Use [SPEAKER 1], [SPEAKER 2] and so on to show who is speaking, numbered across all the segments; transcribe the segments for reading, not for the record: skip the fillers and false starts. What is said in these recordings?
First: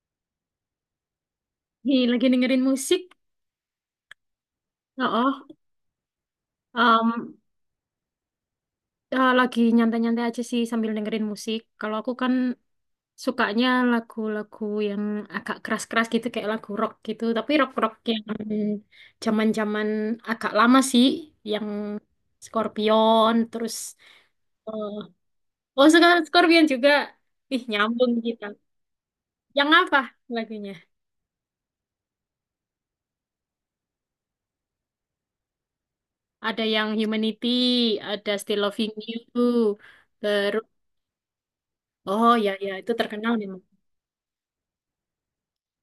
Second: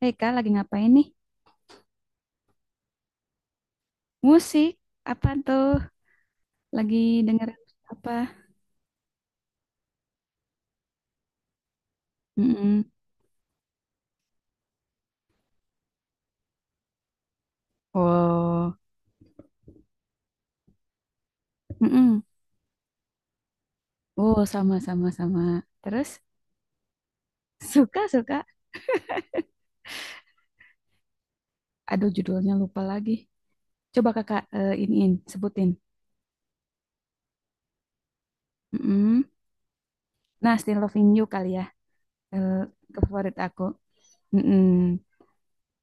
[SPEAKER 1] Hei Kak, lagi ngapain nih?
[SPEAKER 2] Nih, lagi dengerin musik.
[SPEAKER 1] Musik? Apa
[SPEAKER 2] Oh,
[SPEAKER 1] tuh? Lagi
[SPEAKER 2] um,
[SPEAKER 1] dengerin apa?
[SPEAKER 2] lagi nyantai-nyantai aja sih sambil dengerin musik. Kalau aku kan
[SPEAKER 1] Mm-mm.
[SPEAKER 2] sukanya lagu-lagu yang agak keras-keras gitu, kayak lagu rock gitu. Tapi rock-rock yang
[SPEAKER 1] Oh,
[SPEAKER 2] zaman-zaman agak lama sih, yang
[SPEAKER 1] mm-mm.
[SPEAKER 2] Scorpion, terus
[SPEAKER 1] Oh, sama,
[SPEAKER 2] eh,
[SPEAKER 1] sama, sama.
[SPEAKER 2] oh suka
[SPEAKER 1] Terus,
[SPEAKER 2] Scorpion juga. Ih,
[SPEAKER 1] suka,
[SPEAKER 2] nyambung
[SPEAKER 1] suka.
[SPEAKER 2] kita. Yang apa lagunya?
[SPEAKER 1] Aduh, judulnya lupa lagi. Coba kakak iniin, sebutin.
[SPEAKER 2] Ada yang Humanity, ada Still Loving You,
[SPEAKER 1] Mm-mm. Nah,
[SPEAKER 2] terus
[SPEAKER 1] Still Loving You kali ya.
[SPEAKER 2] oh ya
[SPEAKER 1] Eh,
[SPEAKER 2] ya itu
[SPEAKER 1] ke
[SPEAKER 2] terkenal
[SPEAKER 1] favorit
[SPEAKER 2] nih.
[SPEAKER 1] aku. Mm-mm.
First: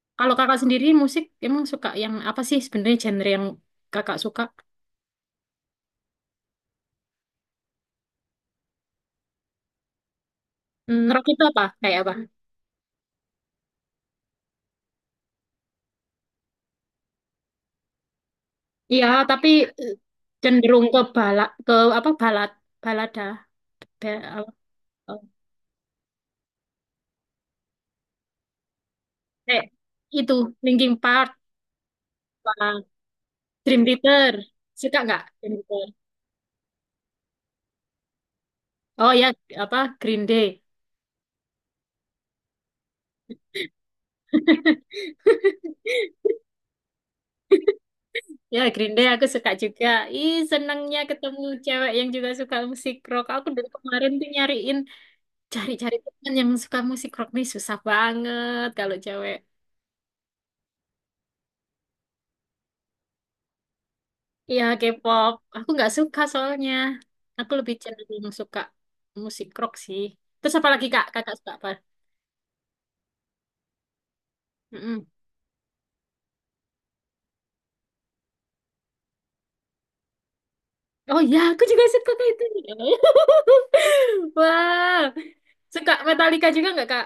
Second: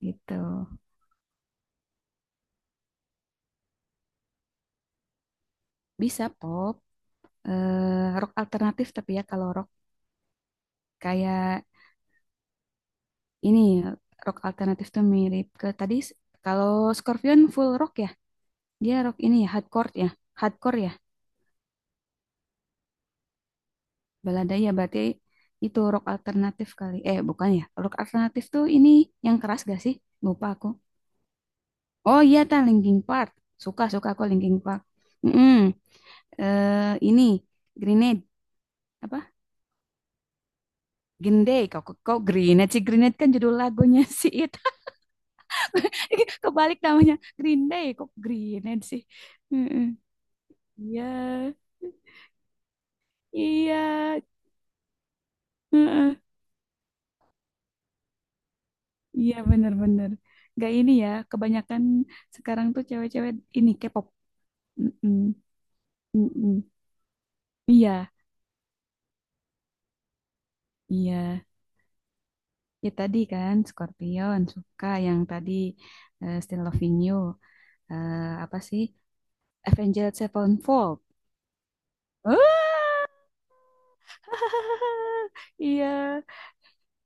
[SPEAKER 1] Gitu.
[SPEAKER 2] Kalau kakak sendiri musik emang suka yang apa sih sebenarnya genre yang kakak suka?
[SPEAKER 1] Bisa pop. Rock alternatif tapi ya kalau rock
[SPEAKER 2] Hmm, ngerok itu
[SPEAKER 1] kayak
[SPEAKER 2] apa? Kayak apa?
[SPEAKER 1] ini. Rock alternatif tuh mirip ke tadi. Kalau Scorpion full rock ya. Dia
[SPEAKER 2] Iya,
[SPEAKER 1] rock ini
[SPEAKER 2] tapi
[SPEAKER 1] ya, hardcore
[SPEAKER 2] eh,
[SPEAKER 1] ya. Hardcore
[SPEAKER 2] cenderung
[SPEAKER 1] ya,
[SPEAKER 2] ke balad ke apa balad balada Ba-
[SPEAKER 1] balada
[SPEAKER 2] apa-
[SPEAKER 1] ya berarti
[SPEAKER 2] apa.
[SPEAKER 1] itu rock alternatif kali. Eh, bukan ya. Rock alternatif tuh ini yang keras
[SPEAKER 2] Kayak
[SPEAKER 1] gak sih?
[SPEAKER 2] itu
[SPEAKER 1] Lupa aku.
[SPEAKER 2] Linkin Park,
[SPEAKER 1] Oh iya, ta
[SPEAKER 2] apa,
[SPEAKER 1] Linkin Park.
[SPEAKER 2] Dream
[SPEAKER 1] Suka, suka aku
[SPEAKER 2] Theater.
[SPEAKER 1] Linkin Park.
[SPEAKER 2] Suka nggak
[SPEAKER 1] Mm-mm.
[SPEAKER 2] Dream Theater?
[SPEAKER 1] Eh, ini Grenade
[SPEAKER 2] Oh
[SPEAKER 1] apa?
[SPEAKER 2] ya, apa Green Day.
[SPEAKER 1] Green Day. Kok kok Grenade sih? Grenade kan judul lagunya sih itu. Kebalik namanya. Green Day kok
[SPEAKER 2] Ya,
[SPEAKER 1] Grenade
[SPEAKER 2] Green
[SPEAKER 1] sih.
[SPEAKER 2] Day aku suka juga.
[SPEAKER 1] Mm-mm.
[SPEAKER 2] Ih, senangnya
[SPEAKER 1] Iya.
[SPEAKER 2] ketemu cewek yang juga suka musik rock. Aku dari kemarin
[SPEAKER 1] Iya.
[SPEAKER 2] tuh nyariin cari-cari
[SPEAKER 1] Heeh.
[SPEAKER 2] teman yang suka musik rock nih susah banget kalau
[SPEAKER 1] Iya
[SPEAKER 2] cewek.
[SPEAKER 1] bener-bener. Gak ini ya, kebanyakan sekarang tuh cewek-cewek ini K-pop.
[SPEAKER 2] Iya,
[SPEAKER 1] Mm-mm,
[SPEAKER 2] K-pop. Aku nggak suka
[SPEAKER 1] mm-mm.
[SPEAKER 2] soalnya. Aku lebih
[SPEAKER 1] Iya,
[SPEAKER 2] cenderung suka musik rock sih. Terus apa lagi Kak? Kakak
[SPEAKER 1] iya.
[SPEAKER 2] suka apa?
[SPEAKER 1] Ya tadi kan Scorpion suka
[SPEAKER 2] Mm-mm.
[SPEAKER 1] yang tadi Still Loving You. Eh, apa sih? Avenged Sevenfold.
[SPEAKER 2] Oh iya, aku juga suka kayak itu. Wow. Suka
[SPEAKER 1] Iya,
[SPEAKER 2] Metallica juga nggak Kak?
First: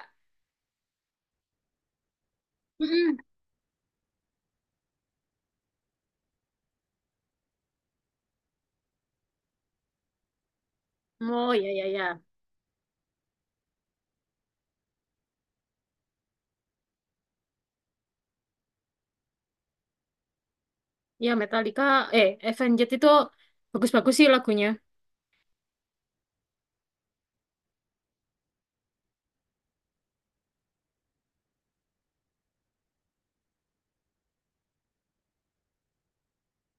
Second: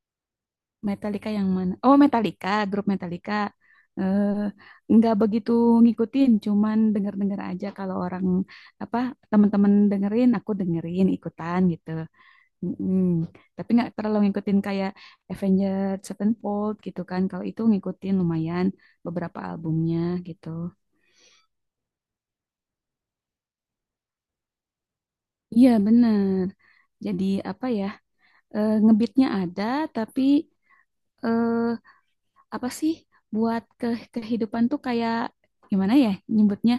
[SPEAKER 1] Metallica yang mana? Oh, Metallica, grup
[SPEAKER 2] Mm-mm.
[SPEAKER 1] Metallica. Eh, nggak begitu ngikutin, cuman denger-denger aja kalau orang apa teman-teman dengerin, aku dengerin
[SPEAKER 2] Oh
[SPEAKER 1] ikutan
[SPEAKER 2] iya, iya,
[SPEAKER 1] gitu.
[SPEAKER 2] iya.
[SPEAKER 1] Mm-mm. Tapi nggak terlalu ngikutin kayak Avenged Sevenfold gitu kan. Kalau itu ngikutin lumayan beberapa albumnya gitu.
[SPEAKER 2] Iya, Metallica. Eh, Avenged itu bagus-bagus sih lagunya.
[SPEAKER 1] Iya bener. Jadi apa ya, ngebeatnya ada tapi eh, apa sih buat ke kehidupan tuh kayak gimana ya nyebutnya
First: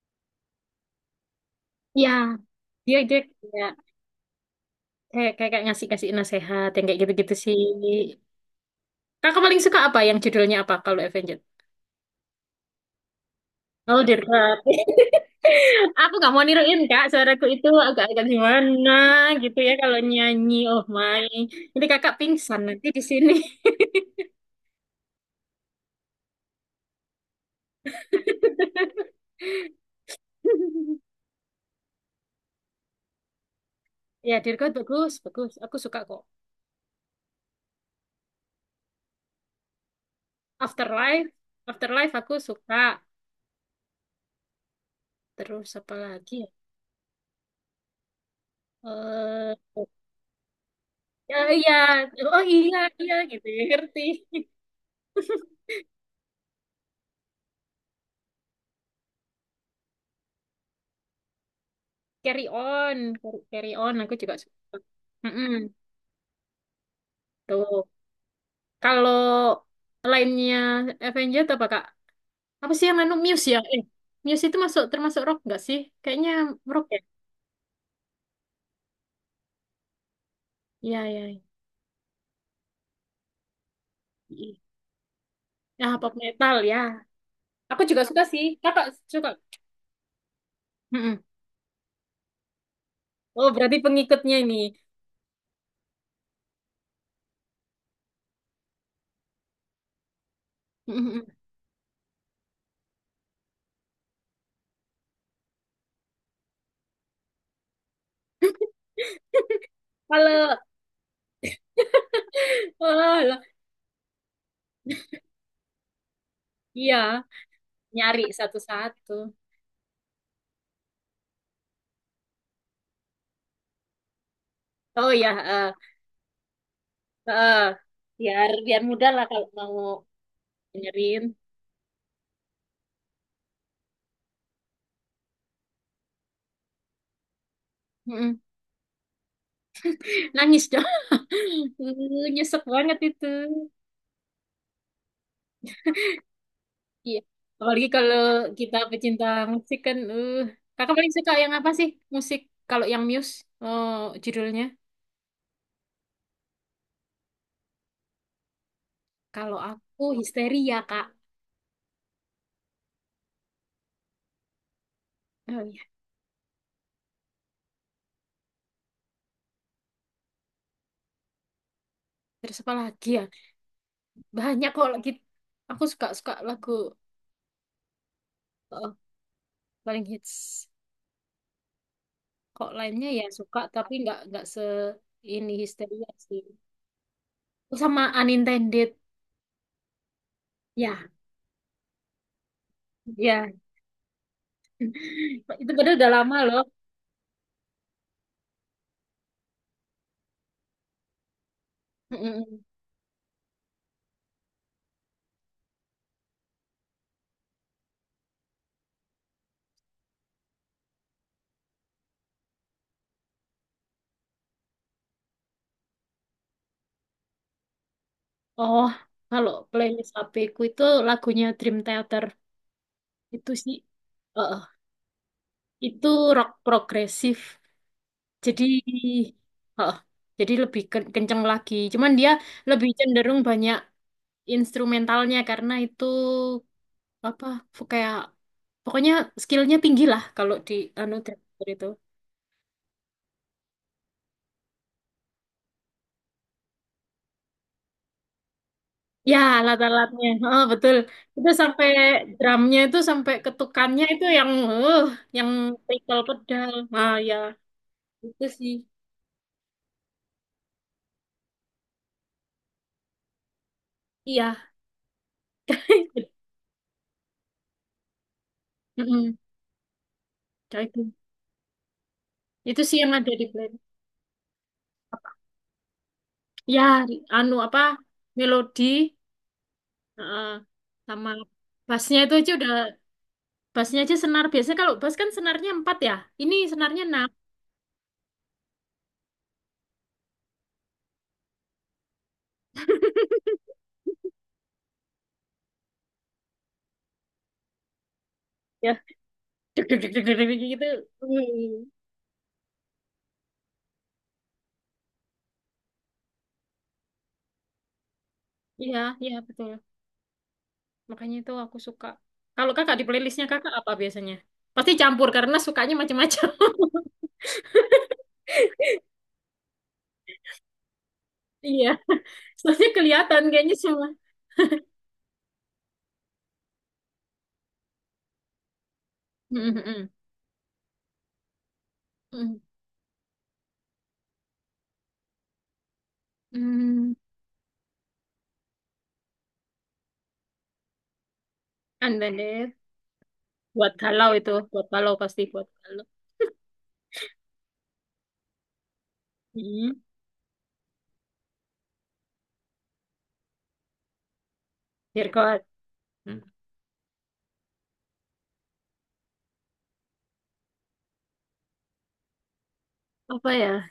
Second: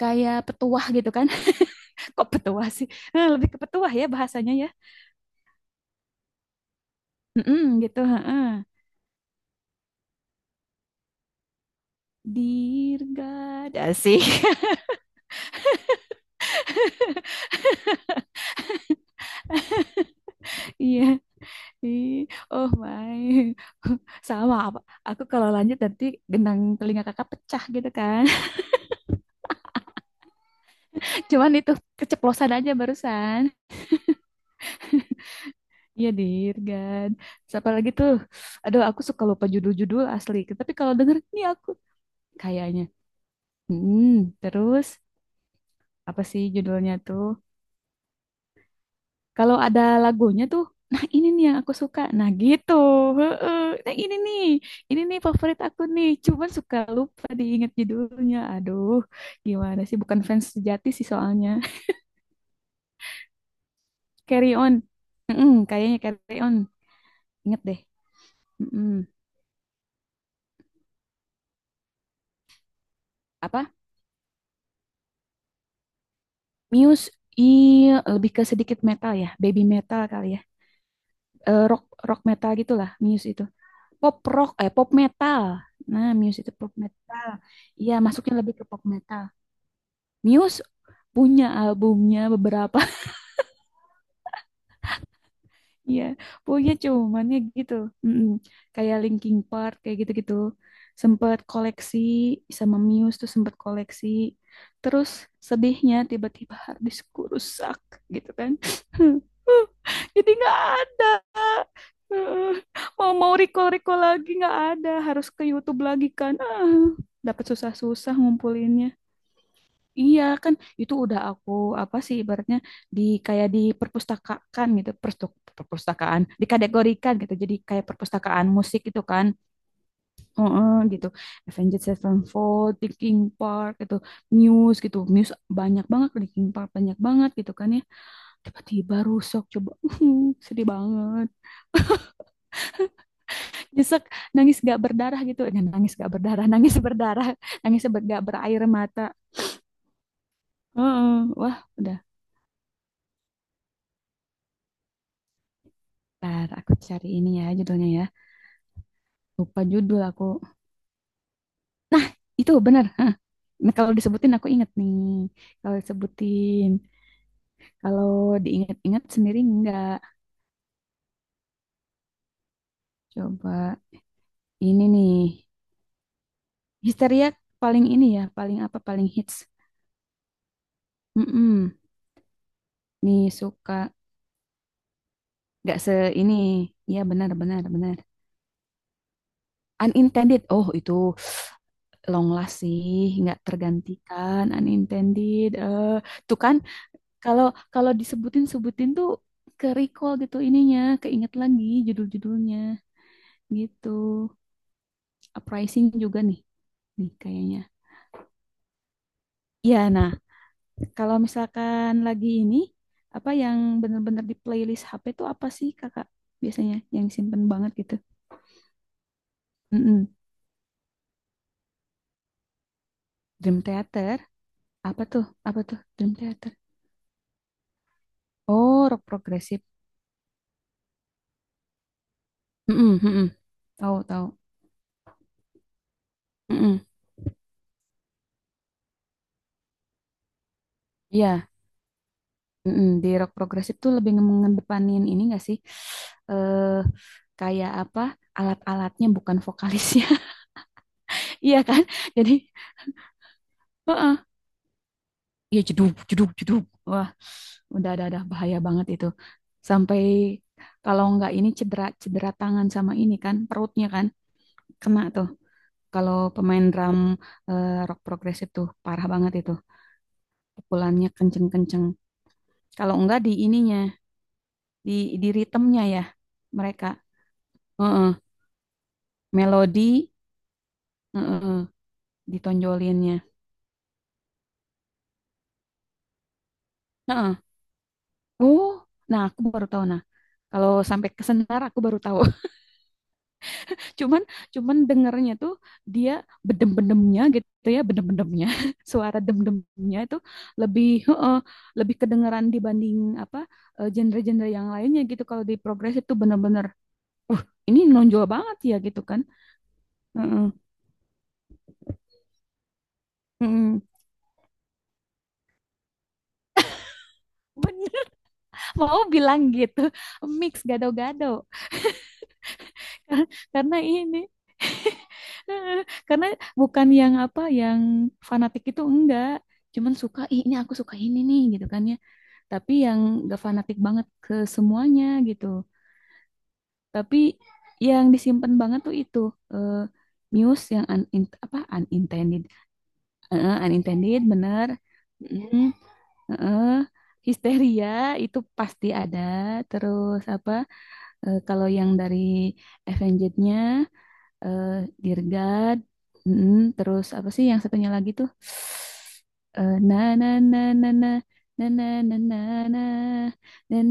[SPEAKER 1] kayak petuah gitu kan.
[SPEAKER 2] Iya,
[SPEAKER 1] Kok petuah sih?
[SPEAKER 2] dia dia
[SPEAKER 1] Eh, lebih ke
[SPEAKER 2] kayak
[SPEAKER 1] petuah ya bahasanya ya.
[SPEAKER 2] kayak ngasih kasih nasehat yang kayak gitu-gitu sih.
[SPEAKER 1] Mm-mm, gitu. Heeh.
[SPEAKER 2] Kakak paling suka apa? Yang judulnya apa kalau Avenged?
[SPEAKER 1] Dear God,
[SPEAKER 2] Oh,
[SPEAKER 1] asik.
[SPEAKER 2] Dirga. Aku gak mau niruin kak, suaraku itu agak-agak gimana gitu ya kalau nyanyi. Oh
[SPEAKER 1] Iya.
[SPEAKER 2] my, ini
[SPEAKER 1] Ih,
[SPEAKER 2] kakak pingsan
[SPEAKER 1] oh
[SPEAKER 2] nanti di
[SPEAKER 1] my.
[SPEAKER 2] sini.
[SPEAKER 1] Sama apa? Aku kalau lanjut nanti gendang telinga kakak pecah gitu kan. Cuman itu keceplosan aja barusan.
[SPEAKER 2] Ya Dirgo bagus, bagus. Aku suka
[SPEAKER 1] Iya,
[SPEAKER 2] kok.
[SPEAKER 1] Dirgan. Siapa lagi tuh? Aduh, aku suka lupa judul-judul asli. Tapi kalau denger
[SPEAKER 2] Afterlife,
[SPEAKER 1] nih aku
[SPEAKER 2] Afterlife aku
[SPEAKER 1] kayaknya.
[SPEAKER 2] suka.
[SPEAKER 1] Hmm, terus
[SPEAKER 2] Terus apa
[SPEAKER 1] apa
[SPEAKER 2] lagi?
[SPEAKER 1] sih
[SPEAKER 2] Ya?
[SPEAKER 1] judulnya tuh?
[SPEAKER 2] Eh,
[SPEAKER 1] Kalau ada lagunya tuh, nah ini
[SPEAKER 2] ya
[SPEAKER 1] nih yang
[SPEAKER 2] iya,
[SPEAKER 1] aku suka. Nah
[SPEAKER 2] oh
[SPEAKER 1] gitu.
[SPEAKER 2] iya iya gitu
[SPEAKER 1] Heeh.
[SPEAKER 2] ya
[SPEAKER 1] Nah
[SPEAKER 2] ngerti.
[SPEAKER 1] ini nih favorit aku nih. Cuman suka lupa diingat judulnya. Aduh, gimana sih? Bukan fans sejati sih soalnya.
[SPEAKER 2] Carry on, carry on. Aku juga
[SPEAKER 1] Carry
[SPEAKER 2] suka.
[SPEAKER 1] on.
[SPEAKER 2] Mm-mm.
[SPEAKER 1] Mm-mm, kayaknya carry on. Ingat deh.
[SPEAKER 2] Tuh,
[SPEAKER 1] Mm-mm.
[SPEAKER 2] kalau lainnya Avenger apa kak? Apa sih yang anu Muse ya?
[SPEAKER 1] Apa?
[SPEAKER 2] Eh, Muse itu masuk termasuk rock nggak sih? Kayaknya rock ya.
[SPEAKER 1] Muse. Iya, lebih ke sedikit metal ya. Baby metal kali ya.
[SPEAKER 2] Iya, iya.
[SPEAKER 1] Eh, rock rock metal gitulah Muse itu. Pop rock, eh pop metal.
[SPEAKER 2] Ya
[SPEAKER 1] Nah,
[SPEAKER 2] pop
[SPEAKER 1] Muse itu
[SPEAKER 2] metal
[SPEAKER 1] pop
[SPEAKER 2] ya.
[SPEAKER 1] metal.
[SPEAKER 2] Aku
[SPEAKER 1] Iya,
[SPEAKER 2] juga suka
[SPEAKER 1] masuknya
[SPEAKER 2] sih.
[SPEAKER 1] lebih ke pop
[SPEAKER 2] Kakak
[SPEAKER 1] metal.
[SPEAKER 2] suka.
[SPEAKER 1] Muse
[SPEAKER 2] Mm-mm.
[SPEAKER 1] punya albumnya beberapa
[SPEAKER 2] Oh, berarti pengikutnya ini.
[SPEAKER 1] ya punya cuman ya gitu. Mm-mm. Kayak Linkin Park kayak gitu-gitu
[SPEAKER 2] Mm-mm.
[SPEAKER 1] sempet koleksi sama Muse tuh sempet koleksi terus sedihnya tiba-tiba harddiskku rusak gitu kan. Jadi
[SPEAKER 2] Kalau,
[SPEAKER 1] nggak ada. Heeh. Mau
[SPEAKER 2] oh,
[SPEAKER 1] mau
[SPEAKER 2] lah.
[SPEAKER 1] recall recall lagi nggak ada harus ke YouTube lagi kan ah,
[SPEAKER 2] Iya,
[SPEAKER 1] dapat susah-susah
[SPEAKER 2] nyari
[SPEAKER 1] ngumpulinnya.
[SPEAKER 2] satu-satu.
[SPEAKER 1] Iya kan itu udah aku apa sih ibaratnya di kayak di perpustakaan gitu
[SPEAKER 2] Oh ya,
[SPEAKER 1] perstuk- perpustakaan dikategorikan gitu jadi
[SPEAKER 2] eh,
[SPEAKER 1] kayak perpustakaan
[SPEAKER 2] biar biar
[SPEAKER 1] musik gitu
[SPEAKER 2] mudah lah
[SPEAKER 1] kan.
[SPEAKER 2] kalau mau
[SPEAKER 1] Heeh, gitu.
[SPEAKER 2] dengerin.
[SPEAKER 1] Avenged Sevenfold Linkin Park gitu Muse banyak banget Linkin Park banyak banget gitu kan ya
[SPEAKER 2] Mm-mm.
[SPEAKER 1] tiba-tiba rusak coba. Sedih
[SPEAKER 2] Nangis dong.
[SPEAKER 1] banget,
[SPEAKER 2] Nyesek banget itu.
[SPEAKER 1] nyesek, nangis gak berdarah gitu. Eh, nangis gak berdarah. Nangis
[SPEAKER 2] Iya.
[SPEAKER 1] berdarah nangis
[SPEAKER 2] Apalagi
[SPEAKER 1] ber-
[SPEAKER 2] kalau
[SPEAKER 1] gak berair
[SPEAKER 2] kita
[SPEAKER 1] mata.
[SPEAKER 2] pecinta musik kan, eh kakak paling
[SPEAKER 1] Heeh,
[SPEAKER 2] suka yang
[SPEAKER 1] wah
[SPEAKER 2] apa sih
[SPEAKER 1] udah.
[SPEAKER 2] musik? Kalau yang Muse, eh judulnya.
[SPEAKER 1] Ntar aku cari ini ya judulnya ya.
[SPEAKER 2] Kalau
[SPEAKER 1] Lupa judul
[SPEAKER 2] aku
[SPEAKER 1] aku.
[SPEAKER 2] Histeria, Kak.
[SPEAKER 1] Nah, itu benar. Hah. Nah, kalau disebutin aku inget nih.
[SPEAKER 2] Oh
[SPEAKER 1] Kalau
[SPEAKER 2] iya.
[SPEAKER 1] disebutin, kalau diingat-ingat sendiri enggak.
[SPEAKER 2] Terus apa lagi ya?
[SPEAKER 1] Coba
[SPEAKER 2] Banyak
[SPEAKER 1] ini
[SPEAKER 2] kok lagi.
[SPEAKER 1] nih.
[SPEAKER 2] Aku suka suka lagu
[SPEAKER 1] Histeria paling ini ya, paling apa,
[SPEAKER 2] eh,
[SPEAKER 1] paling hits.
[SPEAKER 2] paling hits.
[SPEAKER 1] Mm-mm.
[SPEAKER 2] Kok lainnya
[SPEAKER 1] Nih
[SPEAKER 2] ya suka,
[SPEAKER 1] suka
[SPEAKER 2] tapi nggak se ini
[SPEAKER 1] nggak se
[SPEAKER 2] Histeria
[SPEAKER 1] ini.
[SPEAKER 2] sih.
[SPEAKER 1] Ya benar, benar,
[SPEAKER 2] Oh,
[SPEAKER 1] benar.
[SPEAKER 2] sama Unintended.
[SPEAKER 1] Unintended. Oh,
[SPEAKER 2] Ya,
[SPEAKER 1] itu long last sih, nggak
[SPEAKER 2] ya.
[SPEAKER 1] tergantikan. Unintended.
[SPEAKER 2] Itu
[SPEAKER 1] Eh,
[SPEAKER 2] padahal udah lama
[SPEAKER 1] tuh kan.
[SPEAKER 2] loh.
[SPEAKER 1] Kalau kalau disebutin tuh ke recall gitu ininya, keinget lagi judul-judulnya
[SPEAKER 2] Mm-mm.
[SPEAKER 1] gitu. Uprising juga nih, nih kayaknya. Iya, nah kalau misalkan lagi ini apa yang bener-bener di playlist HP tuh apa sih kakak biasanya yang simpen banget gitu?
[SPEAKER 2] Oh, kalau
[SPEAKER 1] Mm-mm.
[SPEAKER 2] playlist HP ku itu lagunya Dream Theater. Itu
[SPEAKER 1] Dream
[SPEAKER 2] sih,
[SPEAKER 1] Theater,
[SPEAKER 2] eh,
[SPEAKER 1] apa tuh? Apa tuh
[SPEAKER 2] itu
[SPEAKER 1] Dream
[SPEAKER 2] rock
[SPEAKER 1] Theater?
[SPEAKER 2] progresif. Jadi,
[SPEAKER 1] Oh, rock progresif.
[SPEAKER 2] eh, jadi lebih ken- kenceng lagi. Cuman dia lebih
[SPEAKER 1] Mm-mm, mm-mm.
[SPEAKER 2] cenderung banyak
[SPEAKER 1] Tahu tahu.
[SPEAKER 2] instrumentalnya karena itu
[SPEAKER 1] Mm-mm.
[SPEAKER 2] apa kayak pokoknya skillnya tinggi lah kalau di anu
[SPEAKER 1] Iya.
[SPEAKER 2] driver itu.
[SPEAKER 1] Mm-mm, di rock progresif tuh lebih mengedepanin ini gak sih? Eh, kayak apa? Alat-alatnya
[SPEAKER 2] Ya,
[SPEAKER 1] bukan vokalisnya.
[SPEAKER 2] alat-alatnya, oh, betul. Itu
[SPEAKER 1] Iya kan?
[SPEAKER 2] sampai
[SPEAKER 1] Jadi,
[SPEAKER 2] drumnya itu sampai ketukannya itu
[SPEAKER 1] heeh,
[SPEAKER 2] yang, eh, yang
[SPEAKER 1] ya jeduk
[SPEAKER 2] pedal
[SPEAKER 1] jeduk jeduk.
[SPEAKER 2] pedal.
[SPEAKER 1] Wah,
[SPEAKER 2] Ah ya
[SPEAKER 1] udah ada
[SPEAKER 2] itu
[SPEAKER 1] bahaya
[SPEAKER 2] sih.
[SPEAKER 1] banget itu. Sampai kalau nggak ini cedera cedera tangan sama ini kan, perutnya kan
[SPEAKER 2] Iya.
[SPEAKER 1] kena tuh. Kalau pemain drum rock progresif tuh parah banget
[SPEAKER 2] Mm-mm.
[SPEAKER 1] itu.
[SPEAKER 2] Kayak Itu
[SPEAKER 1] Pukulannya kenceng-kenceng.
[SPEAKER 2] Itu
[SPEAKER 1] Kalau
[SPEAKER 2] sih yang
[SPEAKER 1] enggak
[SPEAKER 2] ada
[SPEAKER 1] di
[SPEAKER 2] di
[SPEAKER 1] ininya,
[SPEAKER 2] playlist.
[SPEAKER 1] di di ritmenya ya
[SPEAKER 2] Ya
[SPEAKER 1] mereka.
[SPEAKER 2] anu apa
[SPEAKER 1] Heeh
[SPEAKER 2] melodi
[SPEAKER 1] melodi.
[SPEAKER 2] eh, sama
[SPEAKER 1] Heeh,
[SPEAKER 2] bassnya itu aja udah
[SPEAKER 1] ditonjolinnya.
[SPEAKER 2] bassnya aja senar biasanya kalau bass kan senarnya 4 ya ini senarnya 6
[SPEAKER 1] Heeh. Oh, nah aku baru tahu nah. Kalau sampai ke senar aku baru tahu. Cuman cuman dengernya tuh dia bedem-bedemnya gitu ya, bedem-bedemnya.
[SPEAKER 2] ya
[SPEAKER 1] Suara
[SPEAKER 2] deg
[SPEAKER 1] dem-demnya
[SPEAKER 2] deg deg
[SPEAKER 1] itu
[SPEAKER 2] deg deg deg
[SPEAKER 1] lebih
[SPEAKER 2] gitu.
[SPEAKER 1] heeh,
[SPEAKER 2] Hmm.
[SPEAKER 1] lebih kedengeran dibanding apa genre-genre yang lainnya gitu. Kalau di progres itu bener-bener uh ini nonjol banget ya
[SPEAKER 2] Iya
[SPEAKER 1] gitu kan.
[SPEAKER 2] iya betul
[SPEAKER 1] Heeh.
[SPEAKER 2] makanya itu aku suka kalau kakak di playlistnya kakak
[SPEAKER 1] Heeh.
[SPEAKER 2] apa biasanya pasti campur karena sukanya macam-macam.
[SPEAKER 1] Bener, mau bilang gitu. Mix gado-gado.
[SPEAKER 2] Iya soalnya kelihatan kayaknya
[SPEAKER 1] Karena
[SPEAKER 2] semua
[SPEAKER 1] ini karena bukan yang apa yang fanatik itu enggak
[SPEAKER 2] hmm
[SPEAKER 1] cuman
[SPEAKER 2] hmm
[SPEAKER 1] suka "Ih, ini aku suka ini nih gitu kan ya
[SPEAKER 2] hmm.
[SPEAKER 1] tapi yang gak fanatik banget ke semuanya gitu
[SPEAKER 2] Mm, mm.
[SPEAKER 1] tapi yang disimpan banget tuh itu eh, news yang un, in- apa
[SPEAKER 2] And then
[SPEAKER 1] unintended.
[SPEAKER 2] there. Buat
[SPEAKER 1] Unintended
[SPEAKER 2] galau itu
[SPEAKER 1] bener.
[SPEAKER 2] buat galau pasti
[SPEAKER 1] Mm,
[SPEAKER 2] buat galau
[SPEAKER 1] eh, histeria itu pasti ada
[SPEAKER 2] mm.
[SPEAKER 1] terus apa kalau yang dari Avenged-nya.
[SPEAKER 2] Dear God. Apa ya?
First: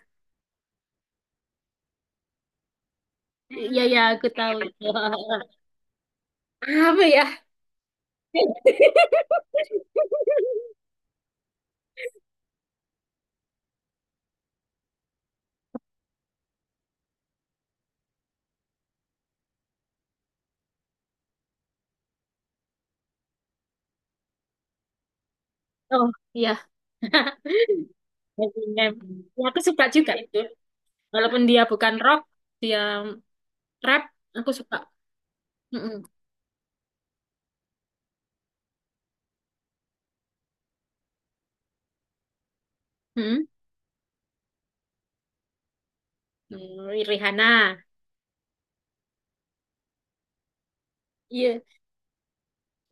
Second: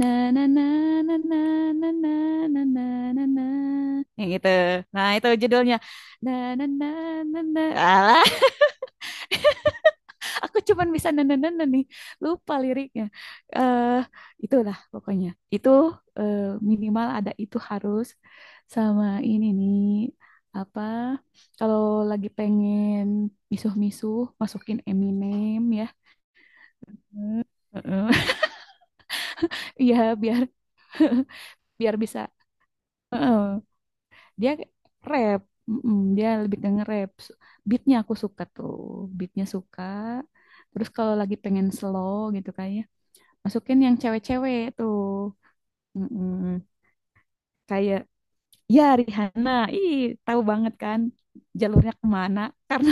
[SPEAKER 2] Iya ya aku tahu. Apa ya?
[SPEAKER 1] Aku cuman bisa nenenenen nih, lupa liriknya. eh Itulah pokoknya. Itu eh, minimal ada itu harus sama ini nih apa kalau lagi pengen misuh-misuh masukin Eminem ya.
[SPEAKER 2] Oh iya.
[SPEAKER 1] Hmm. Heeh.
[SPEAKER 2] Eminem. Ya, aku suka
[SPEAKER 1] Iya,
[SPEAKER 2] juga itu.
[SPEAKER 1] biar
[SPEAKER 2] Walaupun dia bukan
[SPEAKER 1] biar
[SPEAKER 2] rock,
[SPEAKER 1] bisa.
[SPEAKER 2] dia
[SPEAKER 1] Heeh.
[SPEAKER 2] rap,
[SPEAKER 1] Dia
[SPEAKER 2] aku suka.
[SPEAKER 1] rap,
[SPEAKER 2] Mm-mm.
[SPEAKER 1] mm-mm, dia lebih ke nge-rap. Beatnya aku suka tuh, beatnya suka. Terus kalau lagi pengen slow gitu kan ya,
[SPEAKER 2] Mm-mm.
[SPEAKER 1] masukin yang cewek-cewek tuh. Mm-mm.
[SPEAKER 2] Hmm, Rihanna.
[SPEAKER 1] Kayak ya Rihanna ih tahu banget kan
[SPEAKER 2] Iya,
[SPEAKER 1] jalurnya kemana karena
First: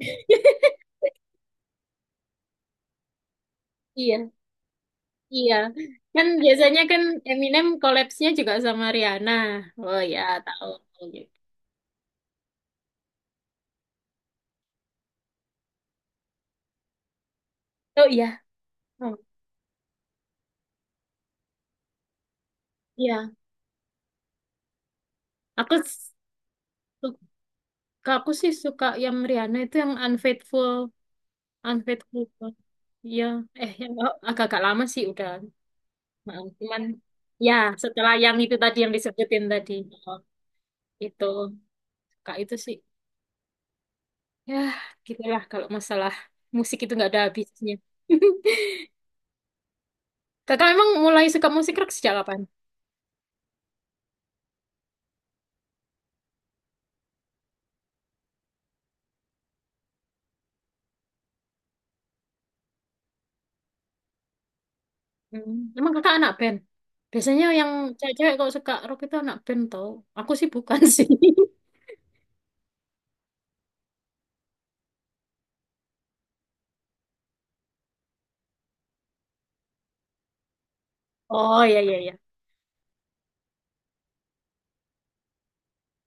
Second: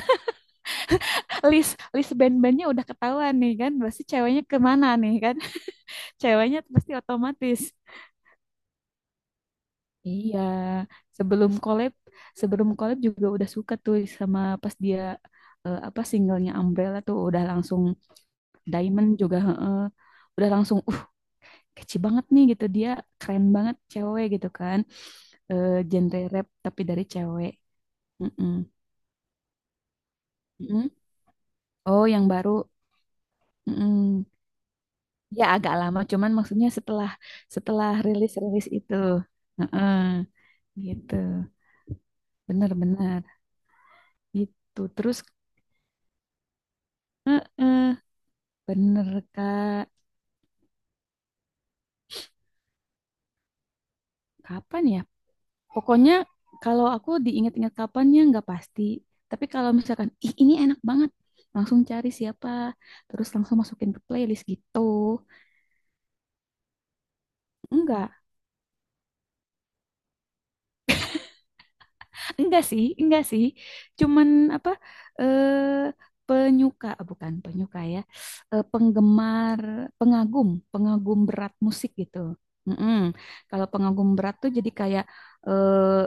[SPEAKER 1] list list band-bandnya udah ketahuan nih kan pasti
[SPEAKER 2] iya,
[SPEAKER 1] ceweknya kemana nih kan.
[SPEAKER 2] iya. Kan
[SPEAKER 1] Ceweknya
[SPEAKER 2] biasanya
[SPEAKER 1] pasti
[SPEAKER 2] kan
[SPEAKER 1] otomatis
[SPEAKER 2] Eminem collabsnya juga sama Rihanna. Oh ya,
[SPEAKER 1] iya
[SPEAKER 2] tahu. Oh
[SPEAKER 1] sebelum collab sebelum collab juga udah suka tuh sama pas dia apa singlenya Umbrella tuh udah langsung
[SPEAKER 2] iya.
[SPEAKER 1] Diamond
[SPEAKER 2] Oh
[SPEAKER 1] juga heeh. Udah langsung kece banget nih gitu dia
[SPEAKER 2] iya.
[SPEAKER 1] keren banget cewek gitu kan
[SPEAKER 2] Aku
[SPEAKER 1] genre rap tapi dari
[SPEAKER 2] suka,
[SPEAKER 1] cewek.
[SPEAKER 2] aku sih
[SPEAKER 1] Mm-mm.
[SPEAKER 2] suka yang Rihanna itu yang Unfaithful.
[SPEAKER 1] Mm-mm.
[SPEAKER 2] Anggrek
[SPEAKER 1] Oh yang
[SPEAKER 2] Purba.
[SPEAKER 1] baru.
[SPEAKER 2] Iya, eh yang
[SPEAKER 1] Mm-mm.
[SPEAKER 2] agak-agak lama sih udah.
[SPEAKER 1] Ya agak lama cuman
[SPEAKER 2] Nah,
[SPEAKER 1] maksudnya
[SPEAKER 2] cuman
[SPEAKER 1] setelah
[SPEAKER 2] ya
[SPEAKER 1] setelah
[SPEAKER 2] setelah
[SPEAKER 1] rilis
[SPEAKER 2] yang itu
[SPEAKER 1] rilis
[SPEAKER 2] tadi yang
[SPEAKER 1] itu.
[SPEAKER 2] disebutin tadi
[SPEAKER 1] Heeh,
[SPEAKER 2] oh,
[SPEAKER 1] gitu
[SPEAKER 2] itu kak itu
[SPEAKER 1] bener
[SPEAKER 2] sih.
[SPEAKER 1] bener
[SPEAKER 2] Ya,
[SPEAKER 1] itu terus
[SPEAKER 2] gitulah kalau masalah musik itu nggak ada
[SPEAKER 1] eh,
[SPEAKER 2] habisnya.
[SPEAKER 1] eh, bener kak
[SPEAKER 2] Kakak emang mulai suka musik rock sejak kapan?
[SPEAKER 1] kapan ya. Pokoknya kalau aku diingat-ingat kapannya nggak pasti. Tapi kalau misalkan, ih ini enak banget, langsung cari siapa, terus langsung masukin ke playlist gitu.
[SPEAKER 2] Hmm, emang kakak anak band? Biasanya yang
[SPEAKER 1] Enggak,
[SPEAKER 2] cewek-cewek kalau suka rock itu anak band tau. Aku sih bukan sih.
[SPEAKER 1] enggak sih, enggak sih. Cuman apa, eh, penyuka, ah, bukan penyuka ya, penggemar, pengagum, pengagum berat
[SPEAKER 2] Oh iya
[SPEAKER 1] musik
[SPEAKER 2] iya iya.
[SPEAKER 1] gitu. Mm-mm. Kalau pengagum berat tuh jadi kayak eh,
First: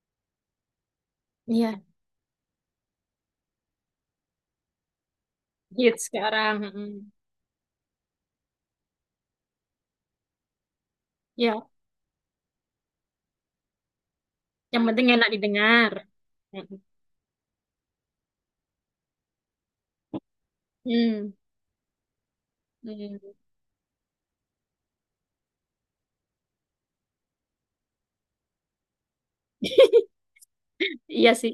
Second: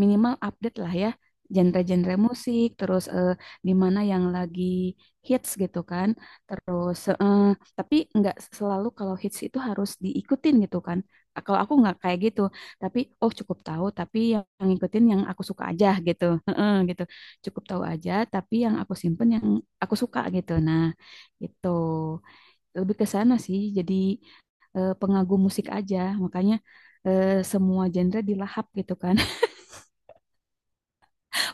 [SPEAKER 1] minimal update lah ya
[SPEAKER 2] Iya,
[SPEAKER 1] genre-genre musik terus di mana yang lagi hits gitu
[SPEAKER 2] hits
[SPEAKER 1] kan
[SPEAKER 2] sekarang.
[SPEAKER 1] terus
[SPEAKER 2] Mm.
[SPEAKER 1] tapi nggak selalu kalau hits itu harus diikutin gitu kan kalau
[SPEAKER 2] Iya,
[SPEAKER 1] aku nggak kayak gitu tapi oh cukup tahu tapi yang
[SPEAKER 2] yang
[SPEAKER 1] ngikutin
[SPEAKER 2] penting
[SPEAKER 1] yang
[SPEAKER 2] enak
[SPEAKER 1] aku suka aja
[SPEAKER 2] didengar.
[SPEAKER 1] gitu. Heeh,
[SPEAKER 2] Mm.
[SPEAKER 1] gitu cukup tahu aja tapi yang aku simpen yang aku suka gitu nah
[SPEAKER 2] Hmm.
[SPEAKER 1] gitu lebih ke
[SPEAKER 2] Hmm.
[SPEAKER 1] sana sih jadi pengagum musik aja makanya semua genre dilahap gitu kan.
[SPEAKER 2] Iya sih.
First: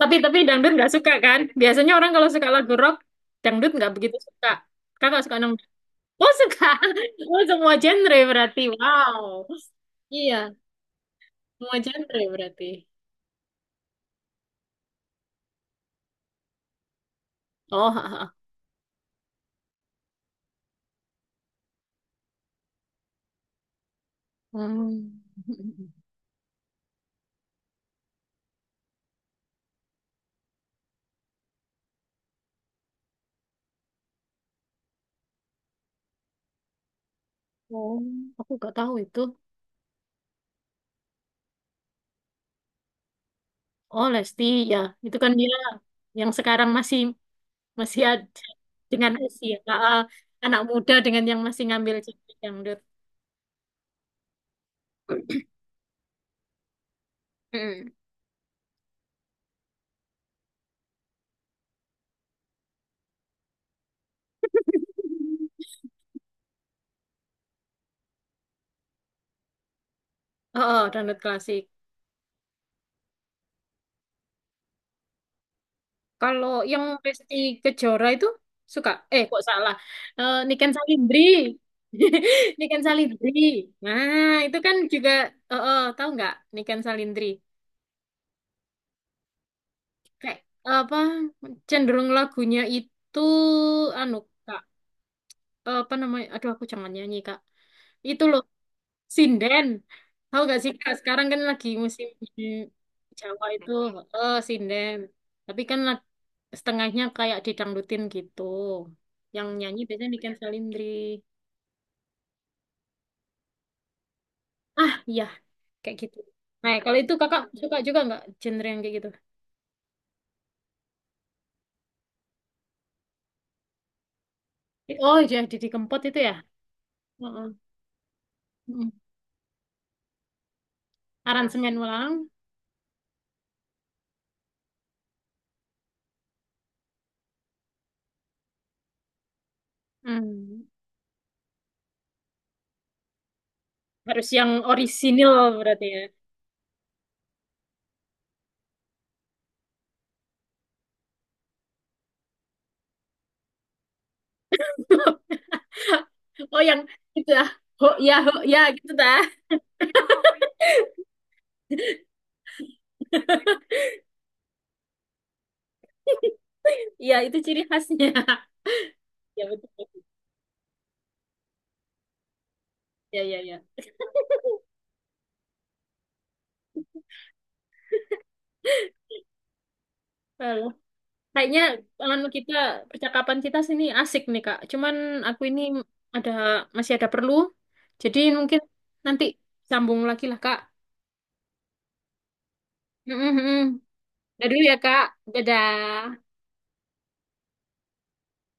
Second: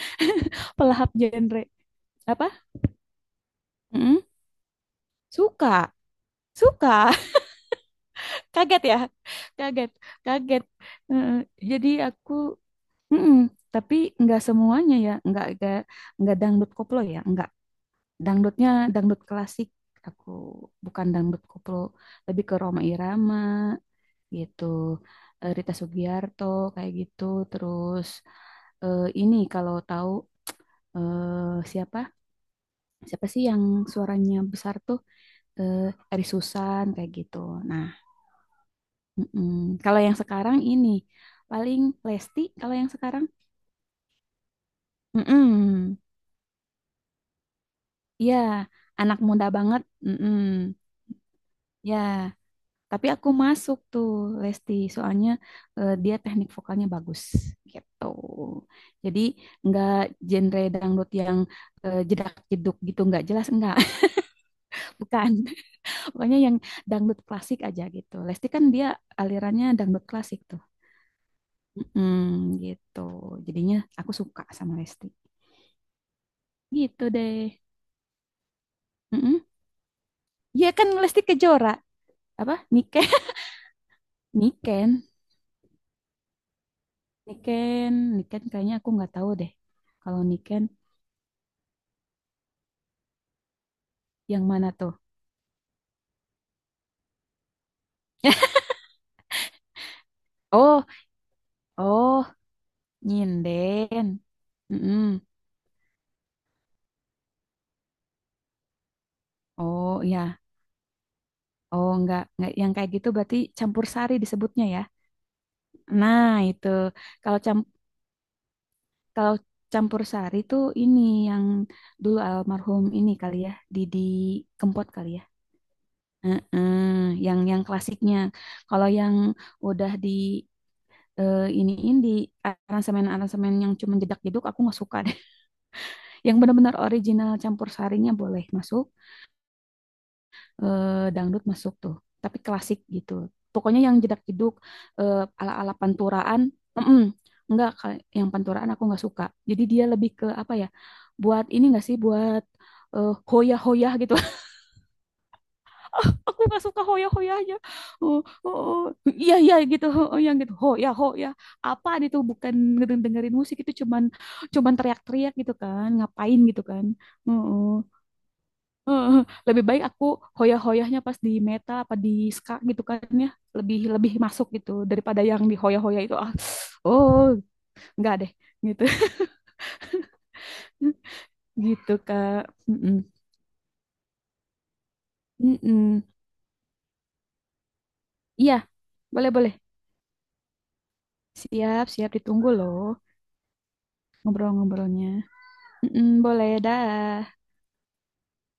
[SPEAKER 2] Tapi dangdut nggak
[SPEAKER 1] Pelahap
[SPEAKER 2] suka kan?
[SPEAKER 1] genre.
[SPEAKER 2] Biasanya orang kalau
[SPEAKER 1] Apa?
[SPEAKER 2] suka lagu rock, dangdut nggak begitu
[SPEAKER 1] Mm-mm.
[SPEAKER 2] suka. Kakak suka dong?
[SPEAKER 1] Suka,
[SPEAKER 2] Oh suka.
[SPEAKER 1] suka,
[SPEAKER 2] Oh semua genre berarti.
[SPEAKER 1] kaget ya,
[SPEAKER 2] Wow.
[SPEAKER 1] kaget,
[SPEAKER 2] Iya,
[SPEAKER 1] kaget. Heeh,
[SPEAKER 2] semua
[SPEAKER 1] jadi
[SPEAKER 2] genre
[SPEAKER 1] aku,
[SPEAKER 2] berarti.
[SPEAKER 1] mm-mm. Tapi nggak semuanya ya, nggak nggak dangdut koplo ya, nggak
[SPEAKER 2] Oh. Ha, ha.
[SPEAKER 1] dangdutnya dangdut klasik. Aku bukan dangdut koplo, lebih ke Rhoma Irama gitu,
[SPEAKER 2] Hmm.
[SPEAKER 1] eh, Rita Sugiarto kayak gitu. Terus ini kalau tahu siapa siapa sih yang suaranya besar tuh? eh Eri Susan kayak gitu. Nah,
[SPEAKER 2] Oh, aku nggak tahu itu.
[SPEAKER 1] mm-mm. Kalau yang sekarang ini paling Lesti kalau yang sekarang,
[SPEAKER 2] Oh Lesti ya, itu kan dia
[SPEAKER 1] mm.
[SPEAKER 2] yang sekarang masih masih
[SPEAKER 1] Iya,
[SPEAKER 2] ada dengan
[SPEAKER 1] anak muda
[SPEAKER 2] usia
[SPEAKER 1] banget,
[SPEAKER 2] ah,
[SPEAKER 1] mm.
[SPEAKER 2] anak muda dengan yang masih ngambil
[SPEAKER 1] Ya,
[SPEAKER 2] genre dangdut.
[SPEAKER 1] tapi aku masuk tuh Lesti soalnya dia teknik vokalnya bagus
[SPEAKER 2] Hmm.
[SPEAKER 1] gitu. Jadi nggak genre dangdut yang jedak-jeduk gitu, nggak jelas nggak. Bukan. Pokoknya yang dangdut klasik aja gitu. Lesti kan dia alirannya dangdut klasik.
[SPEAKER 2] Oh, oh, dangdut klasik.
[SPEAKER 1] Mm, gitu. Jadinya aku suka sama Lesti.
[SPEAKER 2] Kalau yang
[SPEAKER 1] Gitu
[SPEAKER 2] Resti
[SPEAKER 1] deh.
[SPEAKER 2] Kejora itu suka, eh kok
[SPEAKER 1] Mm-mm.
[SPEAKER 2] salah, eh,
[SPEAKER 1] Ya
[SPEAKER 2] Niken
[SPEAKER 1] kan
[SPEAKER 2] Salindri,
[SPEAKER 1] Lesti Kejora. Apa?
[SPEAKER 2] Niken
[SPEAKER 1] Niken.
[SPEAKER 2] Salindri. Nah itu kan
[SPEAKER 1] Niken.
[SPEAKER 2] juga, tahu nggak Niken Salindri?
[SPEAKER 1] Niken. Niken kayaknya aku nggak tahu deh. Kalau
[SPEAKER 2] Kayak
[SPEAKER 1] Niken
[SPEAKER 2] apa? Cenderung lagunya itu, anu
[SPEAKER 1] yang
[SPEAKER 2] kak,
[SPEAKER 1] mana tuh?
[SPEAKER 2] apa namanya? Aduh aku jangan nyanyi kak. Itu loh Sinden. Tahu gak sih
[SPEAKER 1] Oh,
[SPEAKER 2] Kak, sekarang kan lagi musim
[SPEAKER 1] oh,
[SPEAKER 2] Jawa itu
[SPEAKER 1] nyinden.
[SPEAKER 2] eh sinden.
[SPEAKER 1] Mm-mm.
[SPEAKER 2] Tapi kan la- setengahnya kayak didangdutin gitu. Yang nyanyi
[SPEAKER 1] Oh,
[SPEAKER 2] biasanya Niken
[SPEAKER 1] ya.
[SPEAKER 2] Salindri.
[SPEAKER 1] Oh, nggak yang kayak gitu berarti campur sari disebutnya ya.
[SPEAKER 2] Ah, iya, kayak gitu.
[SPEAKER 1] Nah, itu.
[SPEAKER 2] Nah, kalau itu
[SPEAKER 1] Kalau
[SPEAKER 2] Kakak
[SPEAKER 1] cam
[SPEAKER 2] suka juga nggak genre yang kayak gitu?
[SPEAKER 1] kalau campur sari tuh ini yang dulu almarhum ini kali ya, Didi Kempot kali
[SPEAKER 2] Oh,
[SPEAKER 1] ya.
[SPEAKER 2] jadi Didi Kempot itu ya.
[SPEAKER 1] Heeh,
[SPEAKER 2] Heeh.
[SPEAKER 1] yang klasiknya. Kalau
[SPEAKER 2] Mm.
[SPEAKER 1] yang udah di
[SPEAKER 2] Aransemen
[SPEAKER 1] iniin di
[SPEAKER 2] ulang.
[SPEAKER 1] aransemen-aransemen yang cuma jedak-jeduk aku nggak suka deh. Yang benar-benar original campur sarinya boleh masuk,
[SPEAKER 2] Hmm.
[SPEAKER 1] dangdut masuk tuh. Tapi klasik gitu. Pokoknya yang
[SPEAKER 2] Harus yang
[SPEAKER 1] jedak-jeduk eh,
[SPEAKER 2] orisinil
[SPEAKER 1] ala-ala
[SPEAKER 2] berarti ya.
[SPEAKER 1] panturaan, mm enggak yang panturaan aku nggak suka. Jadi dia lebih ke apa ya? Buat ini nggak sih buat hoyah-hoyah gitu aku
[SPEAKER 2] Oh,
[SPEAKER 1] nggak
[SPEAKER 2] yang
[SPEAKER 1] suka
[SPEAKER 2] itu
[SPEAKER 1] Hoya-Hoya
[SPEAKER 2] ah.
[SPEAKER 1] aja
[SPEAKER 2] Ho ya,
[SPEAKER 1] oh,
[SPEAKER 2] ho ya
[SPEAKER 1] oh, oh,
[SPEAKER 2] gitu dah.
[SPEAKER 1] iya iya gitu oh, oh, yang gitu Hoya Hoya apa itu bukan dengerin musik itu cuman cuman teriak-teriak gitu kan ngapain gitu kan
[SPEAKER 2] Iya, itu
[SPEAKER 1] oh,
[SPEAKER 2] ciri
[SPEAKER 1] oh.
[SPEAKER 2] khasnya.
[SPEAKER 1] Eh,
[SPEAKER 2] Ya
[SPEAKER 1] lebih baik
[SPEAKER 2] betul.
[SPEAKER 1] aku Hoya-Hoyahnya pas di Meta apa di Ska gitu kan
[SPEAKER 2] Ya
[SPEAKER 1] ya
[SPEAKER 2] ya ya.
[SPEAKER 1] lebih lebih masuk gitu daripada yang di Hoya-Hoya itu ah oh nggak deh gitu.
[SPEAKER 2] Halo. Kayaknya
[SPEAKER 1] Gitu
[SPEAKER 2] anu
[SPEAKER 1] Kak.
[SPEAKER 2] kita
[SPEAKER 1] Mm-mm.
[SPEAKER 2] percakapan kita sini asik nih Kak. Cuman aku ini
[SPEAKER 1] Mm-mm.
[SPEAKER 2] ada masih ada perlu. Jadi
[SPEAKER 1] Iya
[SPEAKER 2] mungkin nanti
[SPEAKER 1] boleh boleh
[SPEAKER 2] sambung lagi lah Kak.
[SPEAKER 1] siap siap ditunggu loh
[SPEAKER 2] Mm-mm-mm. Dadah dulu ya Kak.
[SPEAKER 1] ngobrol-ngobrolnya. Mm,
[SPEAKER 2] Dadah.
[SPEAKER 1] boleh, dah.